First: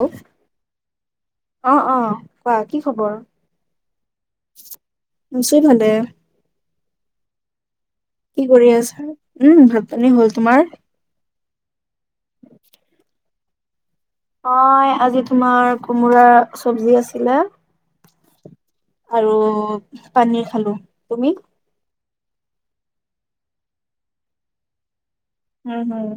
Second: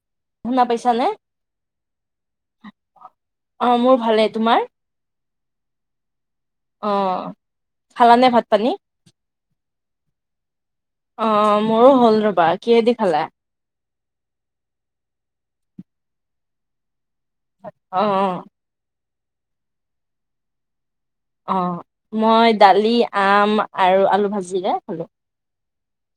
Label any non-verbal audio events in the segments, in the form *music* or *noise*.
অ শুনা পাইছানে? অ কোৱা কি খবৰ? অ', মোৰ ভালে, তোমাৰ? আছোঁ ভালে। অ'। খালানে কি ভাত পানী? কৰি আছা? উম, ভাত-পানী হ'ল তোমাৰ? অ', মোৰো হ'ল ৰ'বা, কিহে দি খালা? অ', আজি তোমাৰ কোমোৰা চব্জি আছিলে। অ', অ'। আৰু পনীৰ খালো। তুমি? অ', মই দালি আম আৰু আলু ভাজিৰে খালোঁ। উম, হম।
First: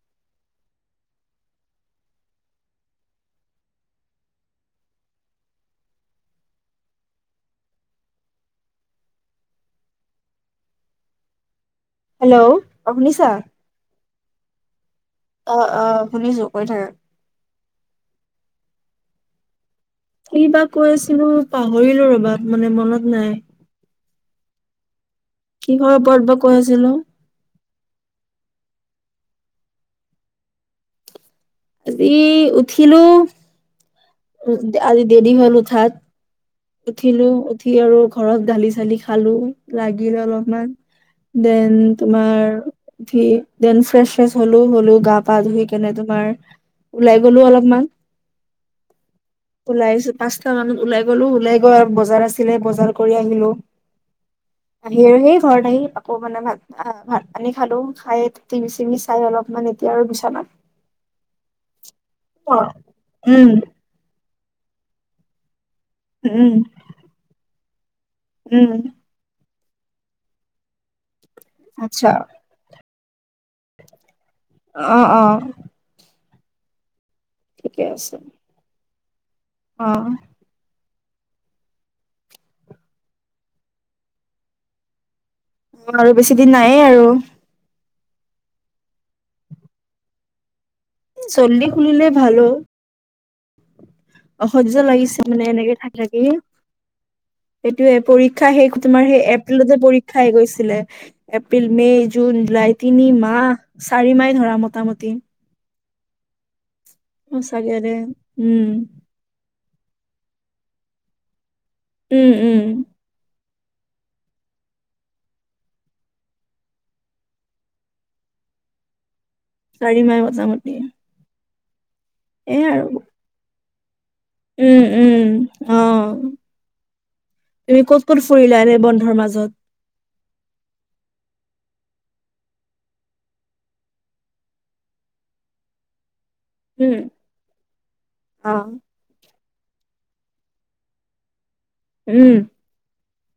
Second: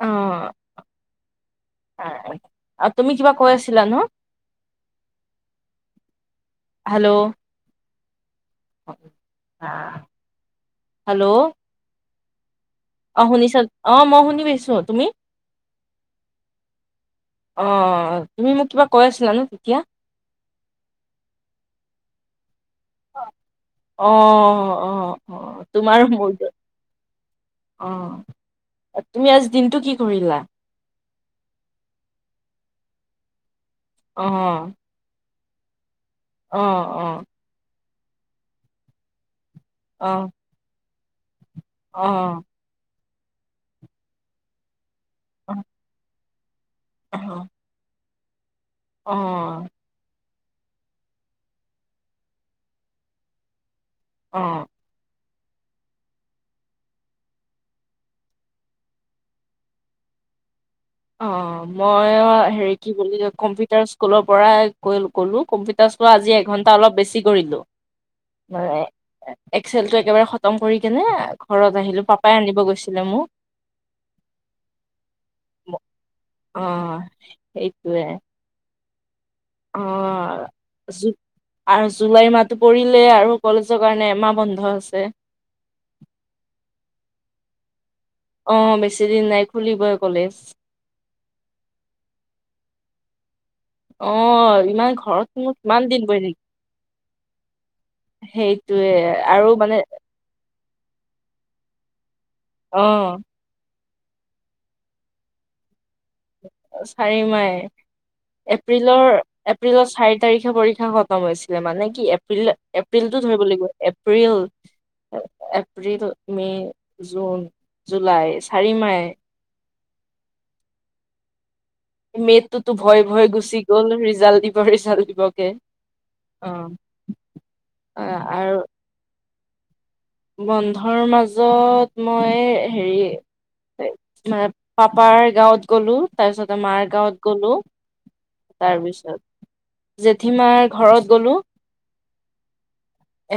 অ'। আৰু তুমি কিবা কৈ আছিলা ন'? হেল্ল'? হেল্ল'? হেল্ল'? অ', শুনিছা অ', মই শুনি পাইছো, তুমি? অ', অ', শুনিছো কৈ থাকা। অ', তুমি মোক কিবা কৈ আছিলা ন' তেতিয়া? কি বা কৈ আছিলো পাহৰিলো ৰ'বা মানে মনত নাই, অ' অ' অ' তোমাৰ কিহৰ মোৰ ওপৰত বা কৈ আছিলো। অ তুমি আজি দিনটো কি কৰিলা? আজি উঠিলো অ' আজি দেৰি হ'ল উঠাত। অ' অ' উঠিলো উঠি আৰু ঘৰত গালি চালি খালো, লাগিল অ' অলপমান দেন অ'। তোমাৰ উঠি দেন ফ্ৰেছ শ্ৰেছ হলোঁ। গা পা অ ধুই কেনে তোমাৰ অ', ওলাই গলো অলপমান। অ ওলাইছো পাঁচটা মানত ওলাই গ'লো ওলাই গৈ আৰু বজাৰ আছিলে বজাৰ কৰি আহিলো। অ আহি আৰু সেই ঘৰৰত আহি আকৌ মানে ভাত আহ ভাত পানী খালো খাই টিভি চিভি চাই অলপমান এতিয়া আৰু বিচনাত অ মই শুম হেৰি আৰু কি বুলি উম কম্পিউটাৰ স্কুলৰ পৰাই ক ক'লোঁ কম্পিউটাৰ চোৱা আজি উম এঘণ্টা অলপ বেছি কৰিলোঁ উম মানে এক্সেলটো একেবাৰে খতম কৰি কেনে ঘৰত আহিলো আচ্ছা পাপাই আনিব গৈছিলে মোক অ অ অ ঠিকে সেইটোৱে আছে অ জ আৰু জুলাই মাহটো পৰিলে আৰু কলেজৰ কাৰণে এমাহ বন্ধ আছে। আৰু বেছি দিন নাইয়ে আৰু অ বেছি দিন নাই খুলিবই কলেজ। জল্দি খুলিলে ভালো অ। অসহ্য ইমান লাগিছে ঘৰত মানে নো এনেকে কিমান থাকি দিন থাকি বহি থাকিম সেইটোয়ে পৰীক্ষা শেষ সেইটোয়ে তোমাৰ সেই আৰু এপ্ৰিলটো মানে পৰী খাই গৈছিলে এপ্ৰিল, মে', জুন, জুলাই তিনি অ', মাহ চাৰি মাহই ধৰা মোটামুটি চাৰি মাহই সঁচাকে দে উম, এপ্ৰিলৰ এপ্ৰিলত চাৰি তাৰিখে পৰীক্ষা খতম হৈছিলে মানে কি উম, উম, এপ্ৰিলত এপ্ৰিলটো ধৰিব লাগিব April April, May, June, July চাৰি মাহই চাৰি মাহ মোটামটি মে, তুটো ভয়ে ভয় গুচি গ'ল ৰিজাল্ট দিব উম ৰিজাল্ট উম দিবকে অহ অ তুমি ক'ত ক'ত আৰু ফুৰিলা এনে বন্ধৰ মাজত বন্ধৰ মাজত মই হেৰি মানে পাপাৰ গাঁৱত গ'লো। তাৰ পিছতে মাৰ উম, গাঁৱত গলো, অ', তাৰপিছত জেঠীমাৰ ঘৰত গ'লোঁ। উম এ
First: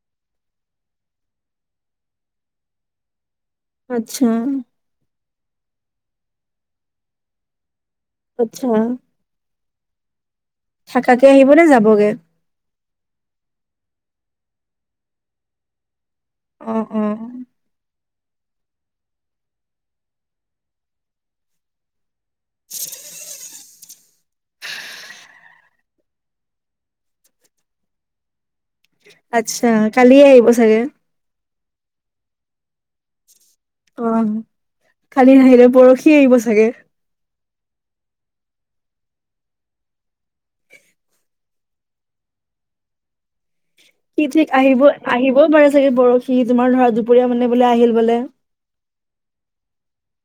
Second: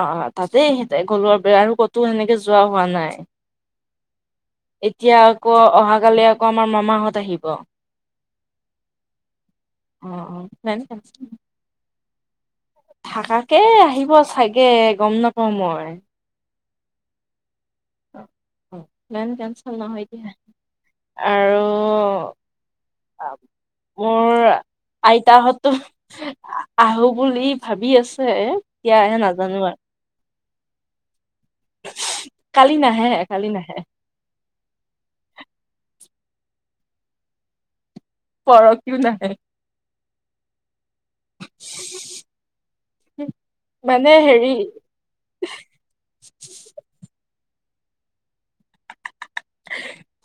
অ তাতেই সিহঁতে ঘৰত গ'লো আৰু ক'তো সেনেকে যোৱা হোৱা নাই। আচ্ছা এতিয়া আকৌ অহাকালি আকৌ আমাৰ মামাহঁত আহিব। আচ্ছা অ অ থাকাকে আহিব নে যাবগে থাকাকে আহিব চাগে, গম নাপাওঁ মই। উম, উম। প্লেন কেন্সেল নহয় দিয়া। আৰু মোৰ আইতাহঁতো আহোঁ বুলি ভাবি আছে। আহে নাজানো আচ্ছা, আৰু কালিয়ে আহিব চাগে। কালি নাহে, কালি নাহে। অ', কালি নাহিলে, পৰহি আহিব চাগে। পৰহিও নাহে। *unintelligible* মানে কি ঠিক, হেৰি আহিব-আহিবও পাৰে চাগে পৰহি। তোমাৰ ধৰা, দুপৰীয়া মানে বোলে আহিল বোলে। *unintelligible*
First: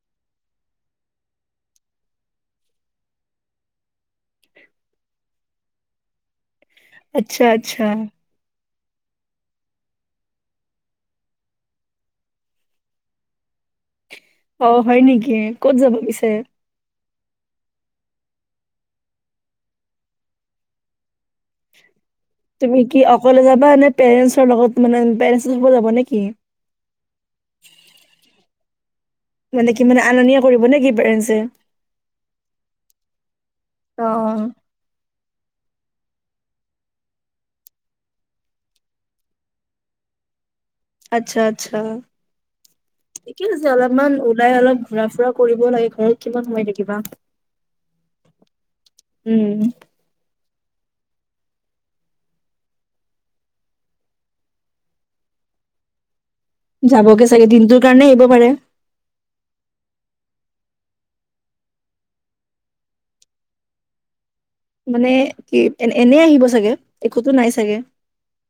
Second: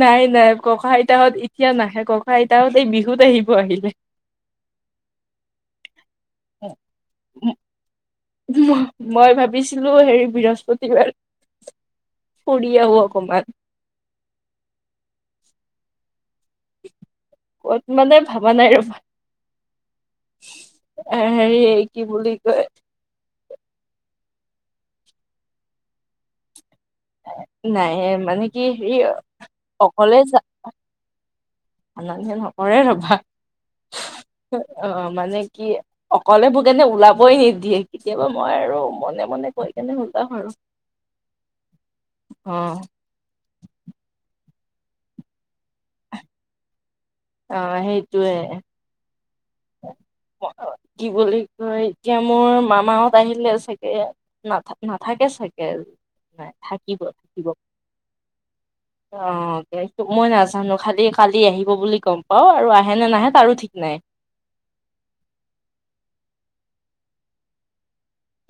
নাই, নাই। ককা- আইতাহঁত এতিয়া নাহে, ককা- আইতাহঁত এই বিহুত আহিব আহিলে। আচ্ছা, আচ্ছা। মই ভাবিছিলোঁ, হেৰি বৃহস্পতিবাৰ ফুৰি আহোঁ অকণমান। অ', হয় নেকি, ক'ত যাব পিছে? ক'ত মানে, ভাবা নাই ৰ'বা। এ, হেৰি, কি বুলি কয়? তুমি কি অকলে যাবা নে? পেৰেণ্টছৰ লগত মানে, পেৰেণ্টছৰ লগত যাব নে কি? নাই, মানে কি হেৰি অ', মানে কি, মানে অনা- নিয়া কৰিব নে কি পেৰেণ্টছে? অনা-নিয়া নকৰে ৰ'বা। অ', মানে কি অকলে মোক এনে ওলাবই নিদিয়ে, কেতিয়াবা মই আৰু মনে মনে গৈ কেনে ওলাম আৰু। আচ্ছা, আচ্ছা। অ ঠিকে আছে। অলপমান ওলাই অলপ ঘূৰা-ফুৰা কৰিবও লাগে, ঘৰত কিমান সোমাই থাকিবা। অ', সেইটোয়ে। উম। কি বুলি কয়, এতিয়া মোৰ মামাহতঁ আহিলে চাগে। নাথা-নাথাকে চাগে। নাই থাকিব যাবগে চাগে, থাকিব দিনটোৰ কাৰণে আহিব পাৰে। অ', সেইটো মই নাজানো, খালি কালি আহিব বুলি গম পাওঁ আৰু, আহে নে নাহে তাৰো ঠিক নাই। মানে কি, এ, এই, এনে আহিব চাগে, একোতো নাই চাগে।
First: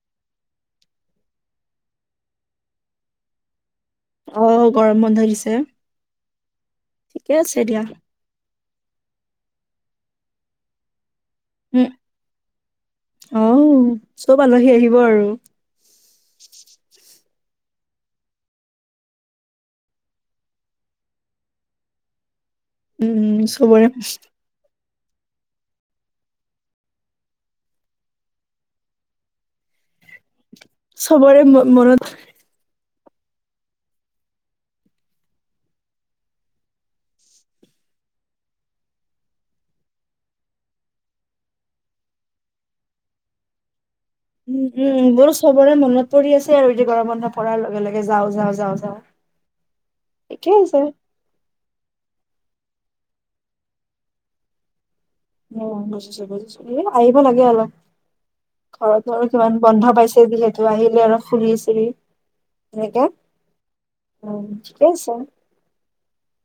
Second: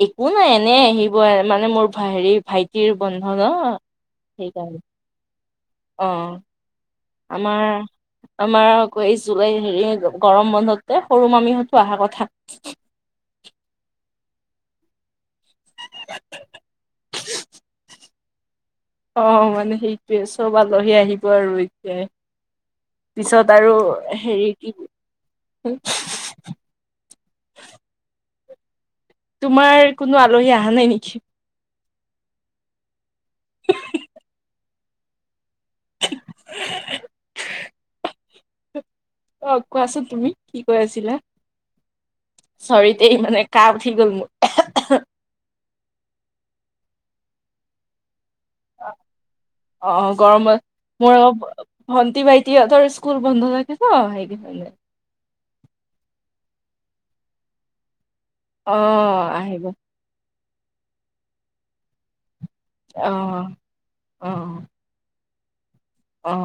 একো নাই, এনে আহিব মানে, মোৰ হেৰি ভাইটিৰ বন্ধ ন। অ সেইকাৰণে, গৰম বন্ধ দিছে অ', ঠিকে আছে আমাৰ দিয়া আমাৰ আকৌ এই জুলাই, হেৰি, গৰম বন্ধতে সৰু মামিহঁতো উম। অহা কথা। অ', চব আলহী আহিব আৰু। *unintelligible* অ', মানে সেইটোয়ে, চব আলহী আহিব আৰু এতিয়াই। উম, উম, পিছত আৰু চবৰে হেৰি কি তোমাৰ, কোনো আলহী অহা নাই নেকি? পৰে মোৰ মনত। বাত *unintelligible* অ', কোৱাচোন তুমি, কি কৈ আছিলা? চৰি দেই মানে, কাহ উঠি গ'ল মোৰ। উম, উম, মোৰো চবৰে মনত পৰি আছে আৰু, এতিয়া গৰম বন্ধ পৰাৰ লগে লগে যাওঁ যাওঁ যাওঁ। অ অ ঠিকেই আছে গৰমত মোৰ অলপ *inaudible* ভন্টী ভাইটিহতৰ স্কুল বন্ধ থাকে ন সেই বিষয় লৈ অ বুজিছো বুজিছো এ আহিব লাগে অলপ অ ঘৰতো আৰু কিমান আহিব বন্ধ পাইছে যিহেতু আহিলে আৰু ফুৰি চুৰি এনেকে অ উ অ ঠিকে আছে অ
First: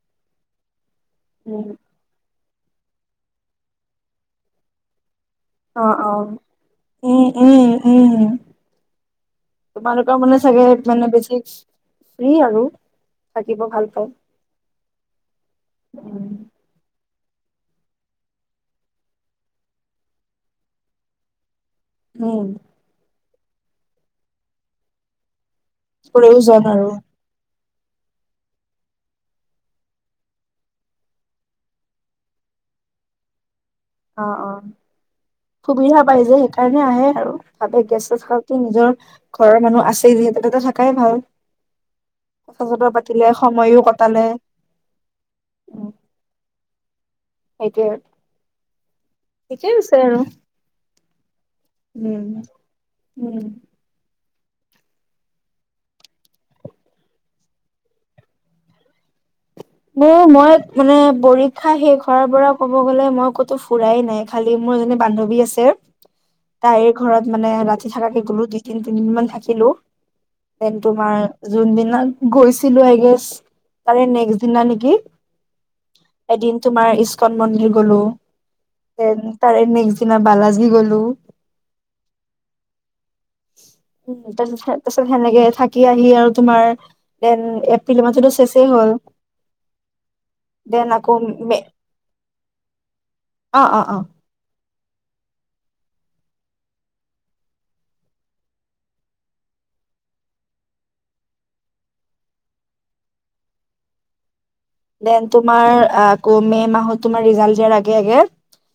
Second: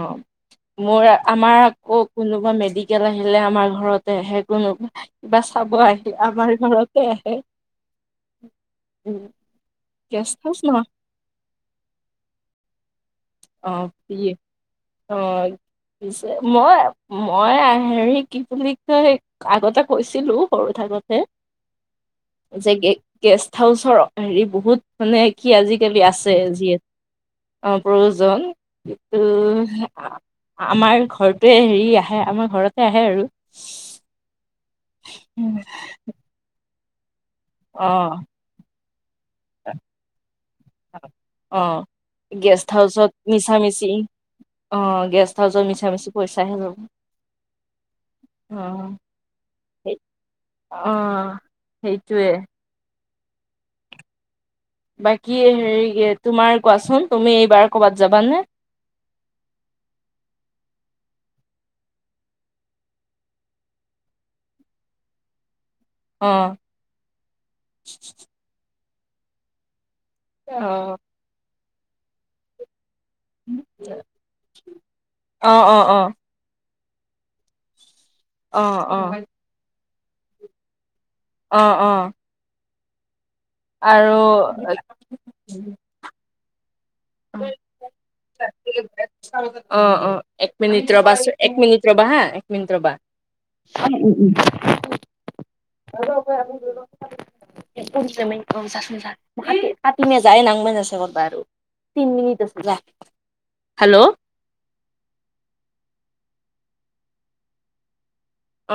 মোৰ আমাৰ উম, আকৌ কোনোবা মেডিকেল আহিলে আমাৰ ঘৰতে সে কোনোবা কিবা চাব অ আহি অ আমাৰ ঘৰতে উম আহে উম উম উম তোমালোকৰ গেষ্ট মানে হাউচ চাগে হেইত নহয় মানে বেছি ফ্ৰী আৰু থাকিব অ ভাল পায় ফ্ৰী অ উম, পিছে মই মই হেৰি কি বুলি কয় আগতে কৈছিলো সৰু থাকোতে *unintelligible* উম যে গে গেষ্ট হাউছৰ হেৰি বহুত মানে কি আজিকালি আছে ফুৰিও যোৱা যিহেত আৰু অ প্ৰয়োজন কিন্তু হে আ আমাৰ ঘৰটোৱে হেৰি আহে আমাৰ ঘৰতে আহে আৰু অ' অ' সুবিধা পাই যে সেইকাৰণে আহে আৰু ভাবে অ' গেছ চেছ হাও নিজৰ ঘৰৰ মানুহ আছে যিহেতু তাতে থাক কাই ভাল অ'। গেষ্ট কথা চতা হাউচত পাতিলে সময়ো মিছামিচি কটালে। অ' গেষ্ট হাউচৰ উম মিছা মিছি পইচাহে ল'ব অ' ঠিকে সেই আছে আৰু উম, সেইটোয়ে উম। বাকী এ হেৰি কে তোমাৰ কোৱাচোন তুমি এইবাৰ ক'বাত যাবানে। মোৰ মই মানে পৰীক্ষা শেষ হোৱাৰ পৰা ক'ব গ'লে মই ক'তো ফুৰাই নাই। খালি মোৰ এজনী বান্ধৱী আছে অ', তাইৰ ঘৰত মানে ৰাতি থাকাকে গলো দুই তিনিদিন মান থাকিলো। যেন অ', তোমাৰ যোনদিনা গৈছিলো এগেছ তাৰে নেক্স দিনা নেকি অ', অ', এদিন তোমাৰ ইস্কন মন্দিৰ গলো। অ' অ' তাৰে নেক্সট দিনা বালাজি গ'লো। অ' অ' আৰু তাৰছত সেনেকে থাকি আহ সি আৰু তোমাৰ দেন এপ্ৰিল মাহটোতো চেছে হ'ল। অ' অ' এক দেন মিনিট আকৌ ৰবাছ মে এক মিনিট ৰবা হা এক মিনিট ৰবা অ অ অ উ উ আৰু এটা আজি ব্যৱস্থা কৰিম। *inaudible* *unintelligible* তিন মিনিট আছে যা হেল্ল' দেন তোমাৰ আকৌ মে মাহত তোমাৰ ৰিজাল্ট দিয়াৰ আগে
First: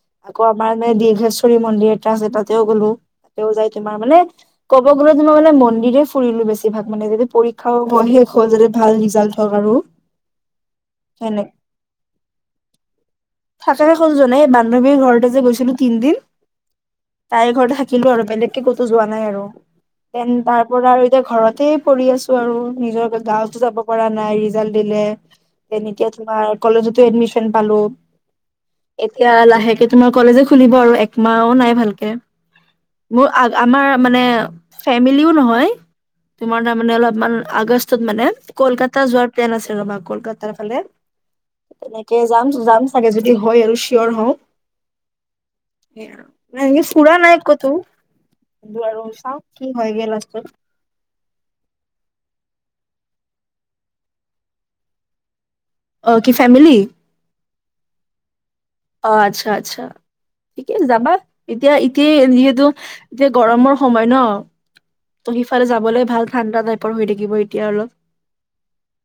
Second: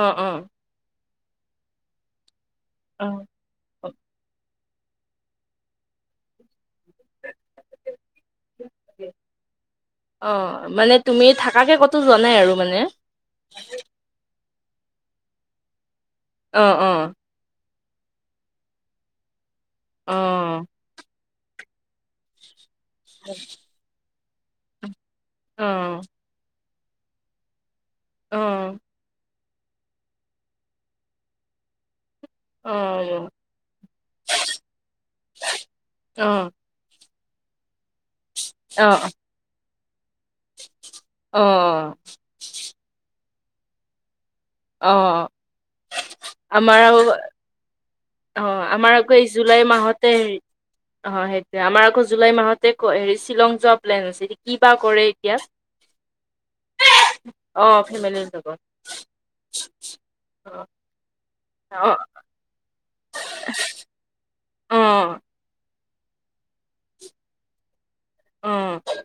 অ', অ'। আকৌ তোমাৰ মানে দীৰ্ঘেশ্বৰী মন্দিৰ এটা আছে তাতেও গ'লো অ তাতেও যাই তোমাৰ মানে ক'ব গ'লে তোমাৰ মই মানে মন্দিৰে ফুৰিলো বেছিভাগ মানে যাতে পৰীক্ষাও শেষ হল যাতে ভাল ৰিজাল্ট হওক আৰু। অ' মানে তুমি সেনে থাকাকে ক'তো যোৱা নাই আৰু মানে। থাকাকে কতো জোৱা নাই হে বান্ধৱীৰ ঘৰতে যে গৈছিলো তিনদিন অ' অ' তাই ঘৰতে থাকিলো আৰু বেলেগকে ক'তো যোৱা নাই আৰু অ দেন তাৰ পৰা আৰু এতিয়া ঘৰতে পৰি আছো আৰু নিজৰ গাঁৱতো যাব পৰা নাই ৰিজাল্ট দিলে অ তেনেকে তোমাৰ কলেজতো এডমিচন পালোঁ অ এতিয়া লাহেকে তোমাৰ কলেজো খুলিব আৰু এক মাহো নাই ভালকে। মোৰ আ আমাৰ মানে ফেমিলিও নহয় অ তোমাৰ *unintelligible* মানে অলপমান আগষ্টত মানে কলকাতা যোৱাৰ প্লেন আছে ৰবা আমাৰ কলকাতাৰ ফালে। অ তেতিয়াই যাম। যাম চাগে যদি হয় আৰু চিয়ৰ হওঁ। অ', সেয়া *unintelligible* ফুৰা নাই কতো। অঁ কিন্তু আমাৰ আৰু আকৌ এই চাওঁ কি জুলাই হয়গে মাহতে লাষ্টত অঁ সেইটোৱে আমাৰ আকৌ জুলাই মাহতে হেৰি শ্বিলং যোৱা প্লেন আছে এ কিবা কৰে এতিয়া। *inaudible* অঁ কি ফেমিলি? *inaudible* অঁ ফেমিলিৰ লগত। অ আচ্ছা-আচ্ছা অ ঠিকে যাবা। এতিয়া অ এতিয়াই যিহেতু এতিয়া গৰমৰ সময় ন' অ ত' সিফালে যাবলৈ ভাল ঠাণ্ডা টাইপৰ হৈ থাকিব এতিয়া অলপ। অঁ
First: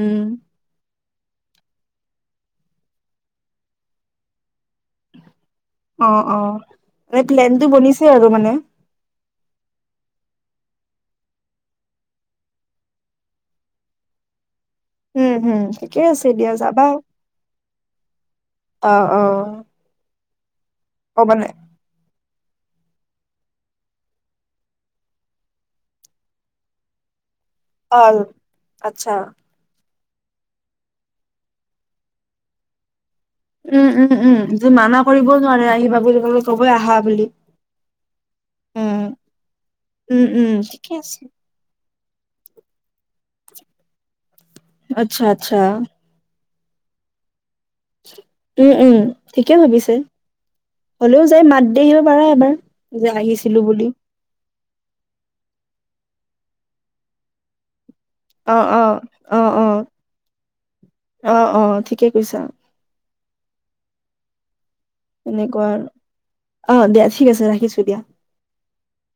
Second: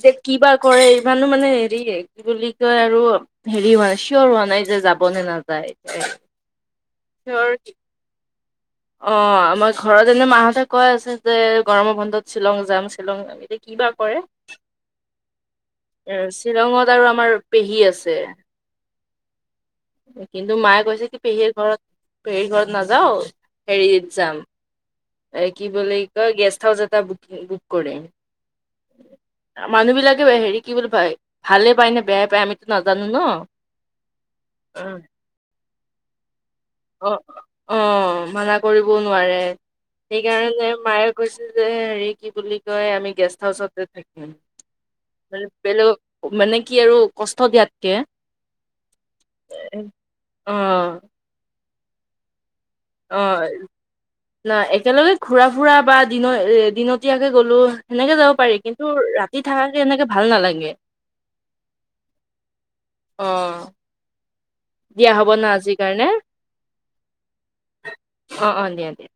এতিয়া কিবা কৰে ইমানো মানে হেৰি কি বুলি কয় আৰু হেৰি হোৱা নাই চিয়'ৰ হোৱা নাই যে যাব নে নাযায়। অঁ-অঁ! মানে প্লেনটো বনিছে আৰু মানে। অঁ আমাৰ ঘৰত এনে মাহঁতে কৈ আছে যে গৰমৰ বন্ধত শ্বিলং যাম শ্বিলং। এতিয়া কিবা কৰে। উম হুম ঠিকে এ আছে দিয়া শ্বিলঙত আৰু আমাৰ পেহী আছে। অঁ-অঁ। কিন্তু মায়ে কৈছে কি পেহীৰ ঘৰত পেহীৰ ঘৰত নাযাওঁ হেৰিত যাম এ কি বুলি কয় গেষ্ট হাউচ এটা বুকিং *unintelligible* অঁ! আচ্ছা। মানুহ বিলাকে হেৰি কি বুলি পাই ভালে পায় নে বেয়াই পায় আমিতো নাজানো ন। উম-উম-উম, যে মানা কৰিব নোৱাৰে আহিবা বুলি ক'লে। কবই আহা বুলি অঁ-অঁ, মানা কৰিবও উম নোৱাৰে উম উম সেইকাৰণে ঠিকে মায়ে আছে কৈছে যে হেৰি কি বুলি কয় আমি গেষ্ট হাউচতে থাকিম। আচ্ছা আচ্ছা বেলেগ *unintelligible* মানে কি আৰু কষ্ট দিয়াত উম-উম, ঠিকেই ভাবিছে অ হ'লেও যায় মাত দি আহিব পাৰা এবাৰ। যে অঁ। আহিছিলো বুলি না একেলগে ঘুৰা ফুৰা বা দিন এ দিনতীয়াকে গ'লো সেনেকে যাব অ পাৰি অ কিন্তু অ ৰাতি অ থাকাকে এনেকে ভাল নালাগে। অ', অ', ঠিকে কৈছা অঁ! দিয়া হ'ব ন এনেকুৱা আজিৰ আৰু কাৰণে। অ', দিয়া ঠিক আছে ৰাখিছো দিয়া। অঁ-অঁ, দিয়া-দিয়া।